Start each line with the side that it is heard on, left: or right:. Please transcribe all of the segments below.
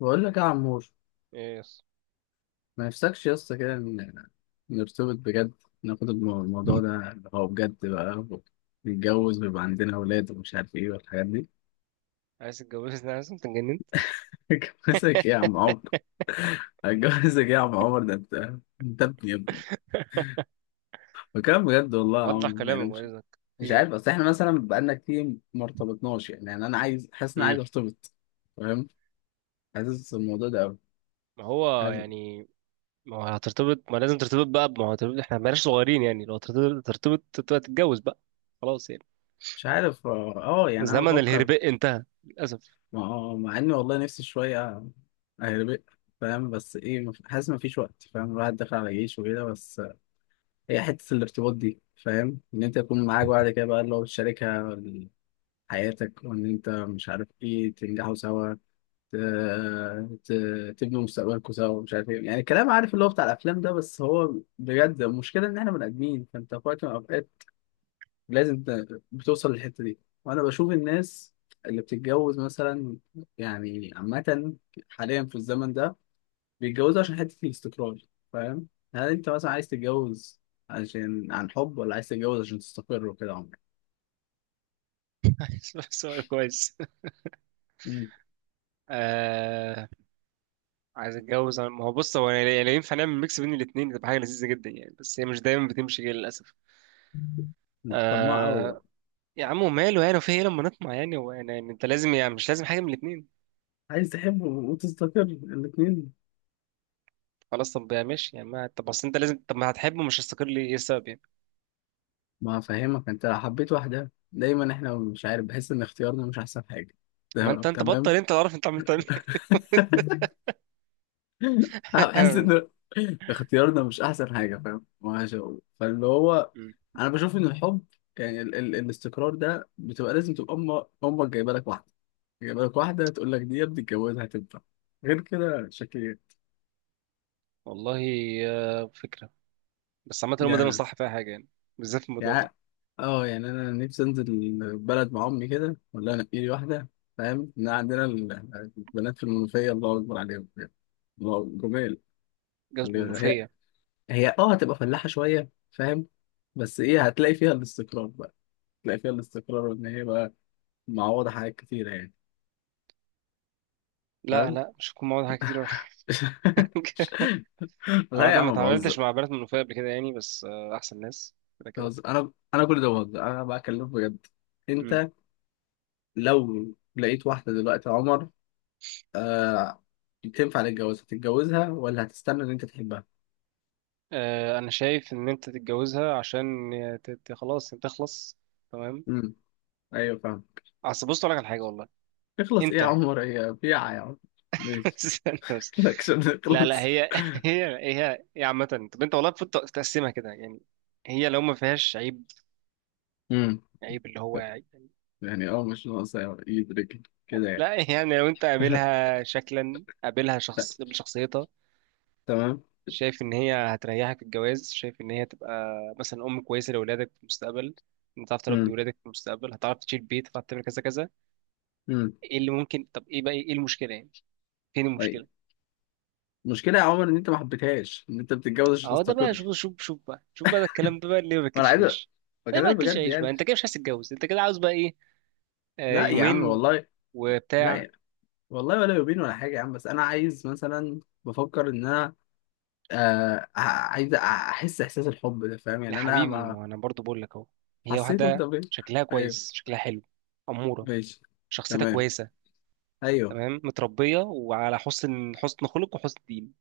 left: بقول لك يا عمور.
right: ايه يس.
left: ما نفسكش يا اسطى كده نرتبط بجد، ناخد الموضوع ده اللي هو بجد بقى نتجوز ويبقى عندنا اولاد ومش عارف ايه والحاجات دي.
right: عايز تتجوزني؟ عايز انت؟ اتجننت؟
left: اتجوزك ايه يا عم عمر، اتجوزك ايه يا عم عمر، ده انت، انت ابني يا ابني. بكلام بجد والله يا
right: وضح
left: عمر، يعني
right: كلامك بعد
left: مش
right: اذنك، في
left: مش
right: ايه؟
left: عارف. اصل احنا مثلا بقالنا كتير ما ارتبطناش، يعني، يعني انا عايز، حاسس ان انا
right: امم.
left: عايز ارتبط. فاهم، حاسس الموضوع ده قوي.
right: ما هو
left: حاسس.
right: يعني ما هو هترتبط، ما لازم ترتبط بقى، ما هو هترتبط، احنا بلاش صغيرين يعني، لو ترتبط ترتبط تبقى تتجوز بقى. خلاص يعني.
left: مش عارف، اه، يعني انا
right: زمن
left: بفكر.
right: الهرباء انتهى للاسف.
left: ما هو مع اني والله نفسي شوية اهربق. فاهم، بس ايه حاسس مفيش وقت، فاهم، الواحد داخل على جيش وكده. بس هي حتة الارتباط دي، فاهم، ان انت يكون معاك بعد كده بقى اللي هو بتشاركها حياتك، وان انت مش عارف ايه، تنجحوا سوا، ت- تبنوا مستقبلكوا سوا، مش عارف ايه، يعني الكلام، عارف، اللي هو بتاع الافلام ده. بس هو بجد، المشكلة ان احنا بني ادمين، فانت في وقت من الاوقات لازم بتوصل للحته دي. وانا بشوف الناس اللي بتتجوز مثلا، يعني عامه حاليا في الزمن ده بيتجوزوا عشان حته الاستقرار. فاهم، هل انت مثلا عايز تتجوز عشان عن حب، ولا عايز تتجوز عشان تستقر وكده عمرك؟
right: سؤال كويس.
left: مم.
right: آه... عايز اتجوز، ما هو بص هو يعني لو ينفع نعمل ميكس بين الاثنين تبقى حاجه لذيذه جدا يعني، بس هي مش دايما بتمشي كده للاسف.
left: انت طماع قوي بقى،
right: آه... يا عم وماله يعني، في ايه لما نطمع يعني، هو يعني انت لازم يعني مش لازم حاجه من الاثنين.
left: عايز تحب وتستقر الاتنين.
right: خلاص طب يا ماشي يعني، ما طب اصل انت لازم، طب ما هتحبه مش هيستقر ليه، ايه السبب يعني؟
left: ما فاهمك، انت لو حبيت واحدة دايما احنا مش عارف، بحس ان اختيارنا مش احسن حاجة.
right: ما انت انت بطل،
left: تمام.
right: انت اللي عارف انت عملت ايه.
left: انا بحس ان اختيارنا مش احسن حاجه، فاهم، ماشي. فاللي هو
right: مم.
left: انا بشوف ان الحب، يعني ال الاستقرار ده بتبقى لازم تبقى امك جايبه لك واحده، جايبه لك واحده تقول لك دي يا ابني اتجوزها هتنفع، غير كده شكلي
right: والله. آه، فكرة. بس عامة هما دايما
left: يعني.
right: صح فيها حاجة يعني، بالذات في الموضوع ده.
left: يعني اه، يعني انا نفسي انزل البلد مع امي كده، ولا انا لي واحده، فاهم، ان عندنا البنات في المنوفيه الله اكبر عليهم بجد. الله جمال
right: جواز
left: اللي هي
right: منوفية.
left: هي اه هتبقى فلاحه شويه، فاهم، بس ايه هتلاقي فيها الاستقرار بقى، تلاقي فيها الاستقرار، وان هي بقى معوضة حاجات كتيرة يعني.
right: لا
left: فاهم.
right: لا، مش هكون معاهم حاجة كتير ولا حاجة.
left: لا يا
right: عامة ما
left: عم،
right: اتعاملتش
left: بهزر،
right: مع بنات منوفية قبل كده يعني، بس آه، أحسن ناس كده كده.
left: بهزر، انا كل ده بهزر، انا بكلمك بجد.
right: مم.
left: انت لو لقيت واحدة دلوقتي يا عمر، آه، تنفع للجواز، هتتجوزها ولا هتستنى ان انت تحبها؟
right: آه، أنا شايف إن أنت تتجوزها عشان خلاص أنت تخلص. تمام.
left: امم، ايوه، فاهم.
right: أصل بص أقول لك على حاجة والله.
left: اخلص ايه يا
right: أنت
left: عمر، هي بيعة يا عمر؟ ماشي.
right: استنى بس.
left: الاكشن
right: لا لا،
left: اخلص.
right: هي هي عامة، طب انت والله المفروض تقسمها كده يعني، هي لو ما فيهاش عيب،
left: امم.
right: عيب اللي هو يعني،
left: يعني اه، مش ناقصة يدرك كده يعني.
right: لا يعني لو انت قابلها شكلا قابلها
left: لا،
right: شخص قابل شخصيتها،
left: تمام.
right: شايف ان هي هتريحك في الجواز، شايف ان هي تبقى مثلا ام كويسة لاولادك في المستقبل، انت هتعرف تربي
left: امم.
right: ولادك في المستقبل، هتعرف تشيل بيت، هتعرف تعمل كذا كذا.
left: امم.
right: ايه اللي ممكن، طب ايه بقى، ايه المشكلة يعني؟ فين المشكلة؟
left: المشكله يا عمر ان انت ما حبيتهاش، ان انت بتتجوز عشان
right: اهو ده بقى،
left: تستقر،
right: شوف بقى، ده الكلام ده بقى اللي ما
left: وانا
right: باكلش
left: عايز
right: عيش. ده ما
left: بكلمك
right: باكلش
left: بجد
right: عيش بقى،
left: يعني.
right: انت كده مش عايز تتجوز، انت كده عاوز بقى ايه؟ آه
left: لا يا عم
right: يومين
left: والله، لا
right: وبتاع.
left: يا. والله ولا يبين ولا حاجه يا عم، بس انا عايز مثلا، بفكر ان انا، آه، عايز احس احساس الحب ده، فاهم
right: يا
left: يعني انا
right: حبيبي
left: ما
right: ما انا برضو بقول لك اهو، هي
left: حسيته انت
right: واحده
left: فين.
right: شكلها
left: ايوه.
right: كويس، شكلها حلو، اموره،
left: ماشي.
right: شخصيتها
left: تمام.
right: كويسه،
left: ايوه.
right: تمام، متربيه وعلى حسن، حسن خلق وحسن دين.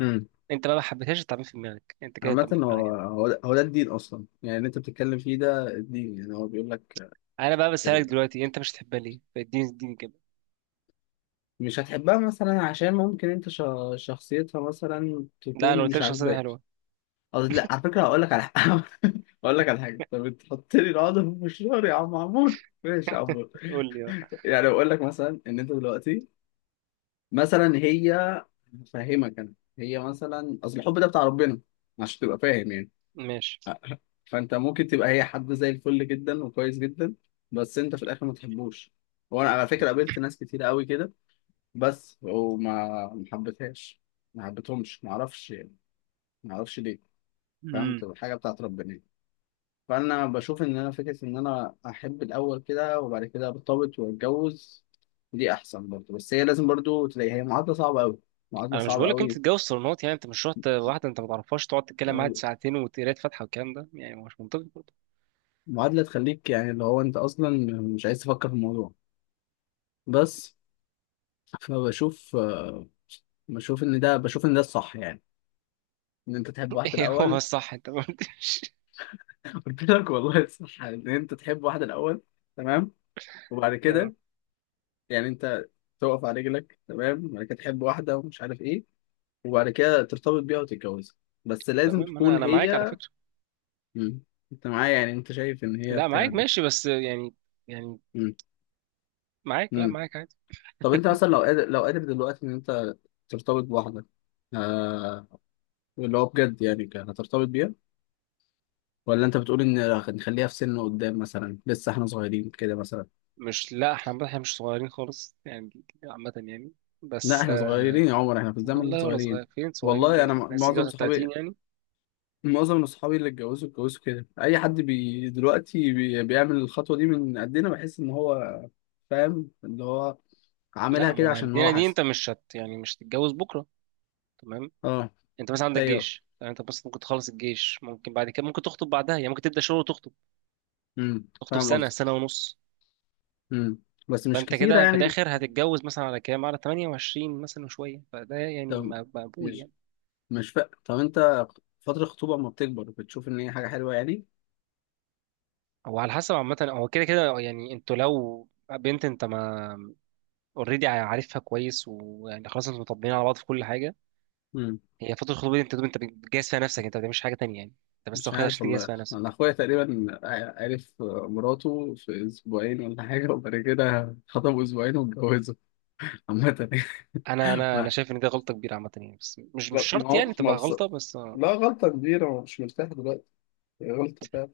left: امم.
right: انت بقى ما حبيتهاش، تعمل في دماغك انت كده،
left: عامة
right: تعمل في دماغك
left: هو
right: انت.
left: هو ده هو ده الدين أصلا، يعني اللي أنت بتتكلم فيه ده الدين يعني. هو بيقول لك
right: انا بقى بسالك
left: ال-
right: دلوقتي، انت مش تحبها ليه؟ اديني كده.
left: مش هتحبها مثلا عشان ممكن أنت شخصيتها مثلا
right: لا انا
left: تكون
right: قلت لك
left: مش
right: شخصيتها
left: عاجباك.
right: حلوه.
left: قصدي لا، على فكرة هقول لك على حاجة. هقول لك على حاجة، طب انت حط لي العقدة في مشوار يا عم عمور، ماشي يا عمور.
right: قول لي بقى.
left: يعني بقول لك مثلا ان انت دلوقتي، مثلا هي، هفهمك انا، هي مثلا اصل الحب ده بتاع ربنا عشان تبقى فاهم يعني.
right: ماشي.
left: آه، فانت ممكن تبقى هي حد زي الفل جدا وكويس جدا، بس انت في الاخر ما تحبوش. وانا على فكرة قابلت ناس كتير قوي كده، بس وما، ما حبيتهاش، ما حبيتهمش، ما اعرفش يعني، ما اعرفش ليه، فاهم، تبقى حاجة بتاعت ربنا يعني. فانا بشوف ان انا فكره ان انا احب الاول كده وبعد كده ارتبط واتجوز، دي احسن برضه. بس هي لازم برضه تلاقي، هي معادله صعبه قوي، معادله
right: انا مش
left: صعبه
right: بقولك انت
left: قوي،
right: تتجوز صالونات يعني، انت مش رحت واحده انت ما تعرفهاش، تقعد تتكلم معاها ساعتين وتقرا فاتحه والكلام ده يعني، هو مش منطقي برضه.
left: معادله تخليك يعني اللي هو انت اصلا مش عايز تفكر في الموضوع. بس فبشوف، بشوف ان ده، بشوف ان ده الصح يعني، ان انت تحب واحده
right: ايه هو، بس
left: الاول.
right: صح انت ما قلتش.
left: قلت لك والله، الصح ان انت تحب واحده الاول، تمام، وبعد
right: اه،
left: كده يعني انت تقف على رجلك، تمام، وبعد كده تحب واحده ومش عارف ايه، وبعد كده ترتبط بيها وتتجوزها، بس لازم
right: تمام. انا
left: تكون
right: انا معاك على
left: هي.
right: فكره.
left: مم. انت معايا يعني، انت شايف ان هي
right: لا
left: بتاع
right: معاك
left: ده؟
right: ماشي، بس يعني يعني
left: مم.
right: معاك، لا
left: مم.
right: معاك عادي.
left: طب انت مثلا لو قادر، لو قادر دلوقتي ان انت ترتبط بواحدة، آه، اللي هو بجد يعني، هترتبط بيها، ولا انت بتقول ان نخليها في سن قدام مثلا، لسه احنا صغيرين كده مثلا؟
right: مش، لا احنا عامة احنا مش صغيرين خالص يعني، عامه يعني،
left: لا
right: بس
left: احنا
right: آه،
left: صغيرين يا عمر، احنا في الزمن ده
right: والله ولا
left: صغيرين.
right: صغير، فين صغيرين دي
left: والله انا
right: يعني، بس
left: معظم
right: جواز
left: صحابي،
right: 30 يعني.
left: معظم من اصحابي اللي اتجوزوا، اتجوزوا كده. اي حد بي دلوقتي بي بيعمل الخطوه دي من قدنا بحس ان هو، فاهم، اللي هو
right: لا
left: عاملها
right: ما
left: كده
right: هو
left: عشان
right: عندنا
left: هو
right: دي، انت
left: حاسس.
right: مش هت يعني مش هتتجوز بكره. تمام.
left: اه.
right: انت بس عندك
left: ايوه.
right: جيش، يعني انت بس ممكن تخلص الجيش، ممكن بعد كده ممكن تخطب بعدها يعني، ممكن تبدا شغل وتخطب،
left: امم،
right: تخطب
left: فاهم
right: سنة
left: قصدك.
right: سنة ونص.
left: امم، بس مش
right: فأنت
left: كتيره
right: كده في
left: يعني، مش.
right: الآخر هتتجوز مثلا على كام، على 28 مثلا وشوية، فده يعني
left: طب
right: مقبول
left: مش،
right: يعني.
left: طب انت فتره الخطوبه اما بتكبر بتشوف ان هي حاجه حلوه يعني؟
right: هو على حسب، عامة هو كده كده يعني، انتوا لو بنت انت ما اوريدي عارفها كويس ويعني خلاص انتوا مطبقين على بعض في كل حاجة.
left: امم.
right: هي فترة الخطوبة دي انت بتجهز فيها نفسك، انت ما بتعملش حاجة تانية يعني، انت بس
left: مش
right: واخدها عشان
left: عارف
right: تجهز
left: والله،
right: فيها
left: انا
right: نفسك.
left: اخويا تقريبا، عرف مراته في اسبوعين ولا حاجه، وبعد كده خطبوا اسبوعين واتجوزوا. عامه.
right: انا شايف ان دي غلطة كبيرة عامة يعني، بس مش
left: ما
right: شرط
left: هو
right: يعني
left: ما
right: تبقى غلطة بس.
left: لا، غلطة كبيرة وأنا مش مرتاح دلوقتي، هي غلطة فعلا.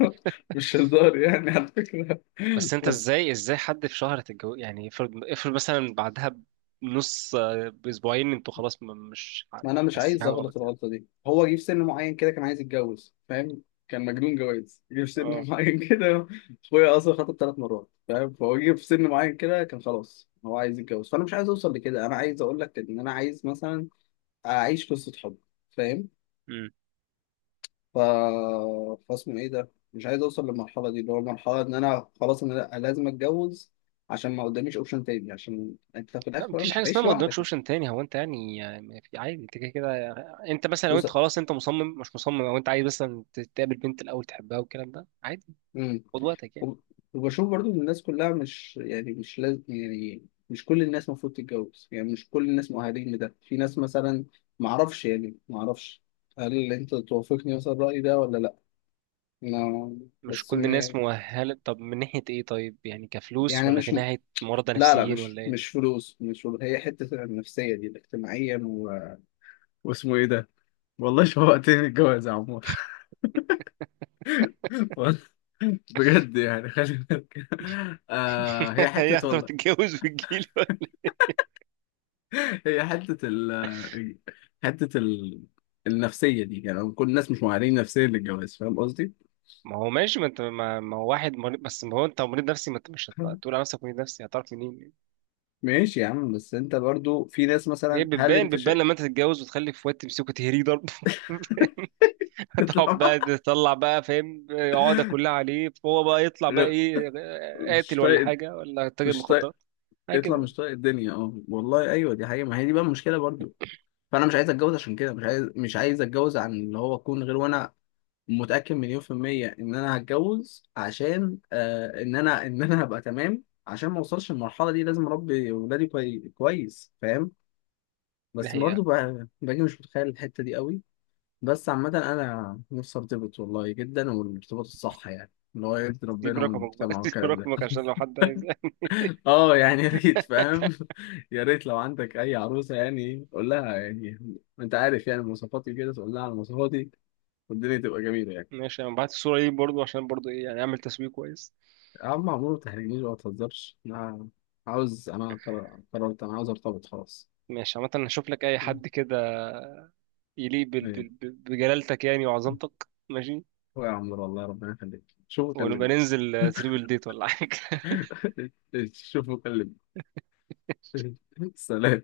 left: مش هزار يعني على فكرة.
right: بس انت
left: بس
right: ازاي، ازاي حد في شهر تتجوز يعني، افرض مثلا بعدها بنص، آه، باسبوعين انتوا خلاص، مش ح-
left: ما أنا مش
right: حاسين
left: عايز
right: حاجه
left: أغلط
right: غلط يعني؟
left: الغلطة دي. هو جه في سن معين كده كان عايز يتجوز، فاهم، كان مجنون جواز، جه في
right: اه.
left: سن معين كده. أخويا أصلا خطب 3 مرات، فاهم، فهو جه في سن معين كده كان خلاص هو عايز يتجوز. فأنا مش عايز أوصل لكده، أنا عايز أقول لك إن أنا عايز مثلا أعيش قصة حب، فاهم.
right: امم.
left: ف... فاسمه ايه ده، مش عايز اوصل للمرحله دي، اللي هو المرحله ان انا خلاص انا لأ، لازم اتجوز عشان ما قداميش اوبشن تاني، عشان انت في
right: لا
left: الاخر
right: مفيش
left: مش
right: حاجه اسمها
left: هتعيش
right: ما قدامكش
left: لوحدك يعني.
right: اوبشن تاني، هو انت يعني يعني في عادي انت كده كده. انت مثلا لو
left: بص.
right: انت خلاص انت مصمم، مش مصمم او انت عايز مثلا تقابل بنت الاول تحبها والكلام ده عادي،
left: امم.
right: خد وقتك يعني.
left: وب- وبشوف برضو ان الناس كلها مش يعني مش لازم، يعني مش كل الناس المفروض تتجوز، يعني مش كل الناس مؤهلين لده. في ناس مثلا، ما اعرفش يعني، ما اعرفش. هل انت توافقني مثلا الرأي ده ولا لا؟ ما
right: مش
left: بس
right: كل الناس
left: ما
right: مؤهله، طب من ناحيه ايه؟ طيب يعني كفلوس،
left: يعني
right: ولا
left: مش
right: كناحيه مرضى
left: لا لا،
right: نفسيين
left: مش
right: ولا ايه؟
left: مش فلوس، مش فلوس. هي حتة النفسية دي، الاجتماعيا، واسمه ايه ده. والله شوقتني الجواز يا عمور. والله بجد يعني، خلي بالك. آه، هي
right: هي
left: حتة
right: هتروح
left: والله،
right: تتجوز في الجيل.
left: هي حتة ال النفسية دي، يعني كل الناس مش معانين نفسيا للجواز، فاهم قصدي؟
right: ما هو ماشي، ما انت ما, ما هو واحد مريض، بس ما هو انت مريض نفسي، ما انت مش هت- هتقول على نفسك مريض نفسي، هتعرف منين؟
left: ماشي يا عم، بس انت برضو في ناس
right: هي
left: مثلا، هل
right: بتبان،
left: انت
right: بتبان
left: شيء؟
right: لما انت تتجوز وتخلف واد تمسكه تهريه ضرب. تقعد بقى
left: اطلع
right: تطلع بقى، فاهم؟ عقدة كلها عليه، فهو بقى يطلع بقى
left: غير-
right: ايه،
left: مش
right: قاتل ولا
left: طايق،
right: حاجة ولا تاجر
left: مش طايق،
right: مخدرات، حاجة كده
left: اطلع مش
right: يعني.
left: طايق الدنيا. اه والله ايوه، دي حقيقة، ما هي دي بقى المشكلة برضو. فانا مش عايز اتجوز عشان كده، مش عايز، مش عايز اتجوز عن اللي هو اكون غير، وانا متأكد مليون% إن أنا هتجوز عشان، آه، إن أنا، إن أنا هبقى تمام، عشان ما أوصلش المرحلة دي. لازم أربي ولادي كويس، فاهم،
right: دي
left: بس
right: الحقيقة.
left: برضه باجي مش متخيل الحتة دي قوي. بس عامة أنا نفسي أرتبط والله جدا، والارتباط الصح يعني، اللي هو يرضي
right: سيب
left: ربنا
right: رقمك بقى،
left: والمجتمع
right: سيب
left: والكلام ده.
right: رقمك عشان لو حد عايز.
left: اه، يعني يا ريت، فاهم. يا ريت لو عندك اي عروسه يعني قول لها يعني، انت عارف يعني مواصفاتي كده، تقول لها على مواصفاتي، والدنيا تبقى جميله يعني.
right: ماشي، انا بعت الصورة دي برضو عشان برضو ايه يعني، اعمل تسويق كويس.
left: يا عم عمرو ما تحرجنيش بقى، ما تهزرش، انا عاوز، انا قررت، انا عاوز ارتبط خلاص.
right: ماشي، عامة هشوف لك اي
left: مم.
right: حد كده يليق
left: ايه.
right: بجلالتك يعني وعظمتك. ماشي،
left: هو يا عمرو والله ربنا يخليك، شوفوا
right: ونبقى
left: كلمني.
right: ننزل تريبل ديت ولا حاجة.
left: شوفوا كلمني. سلام.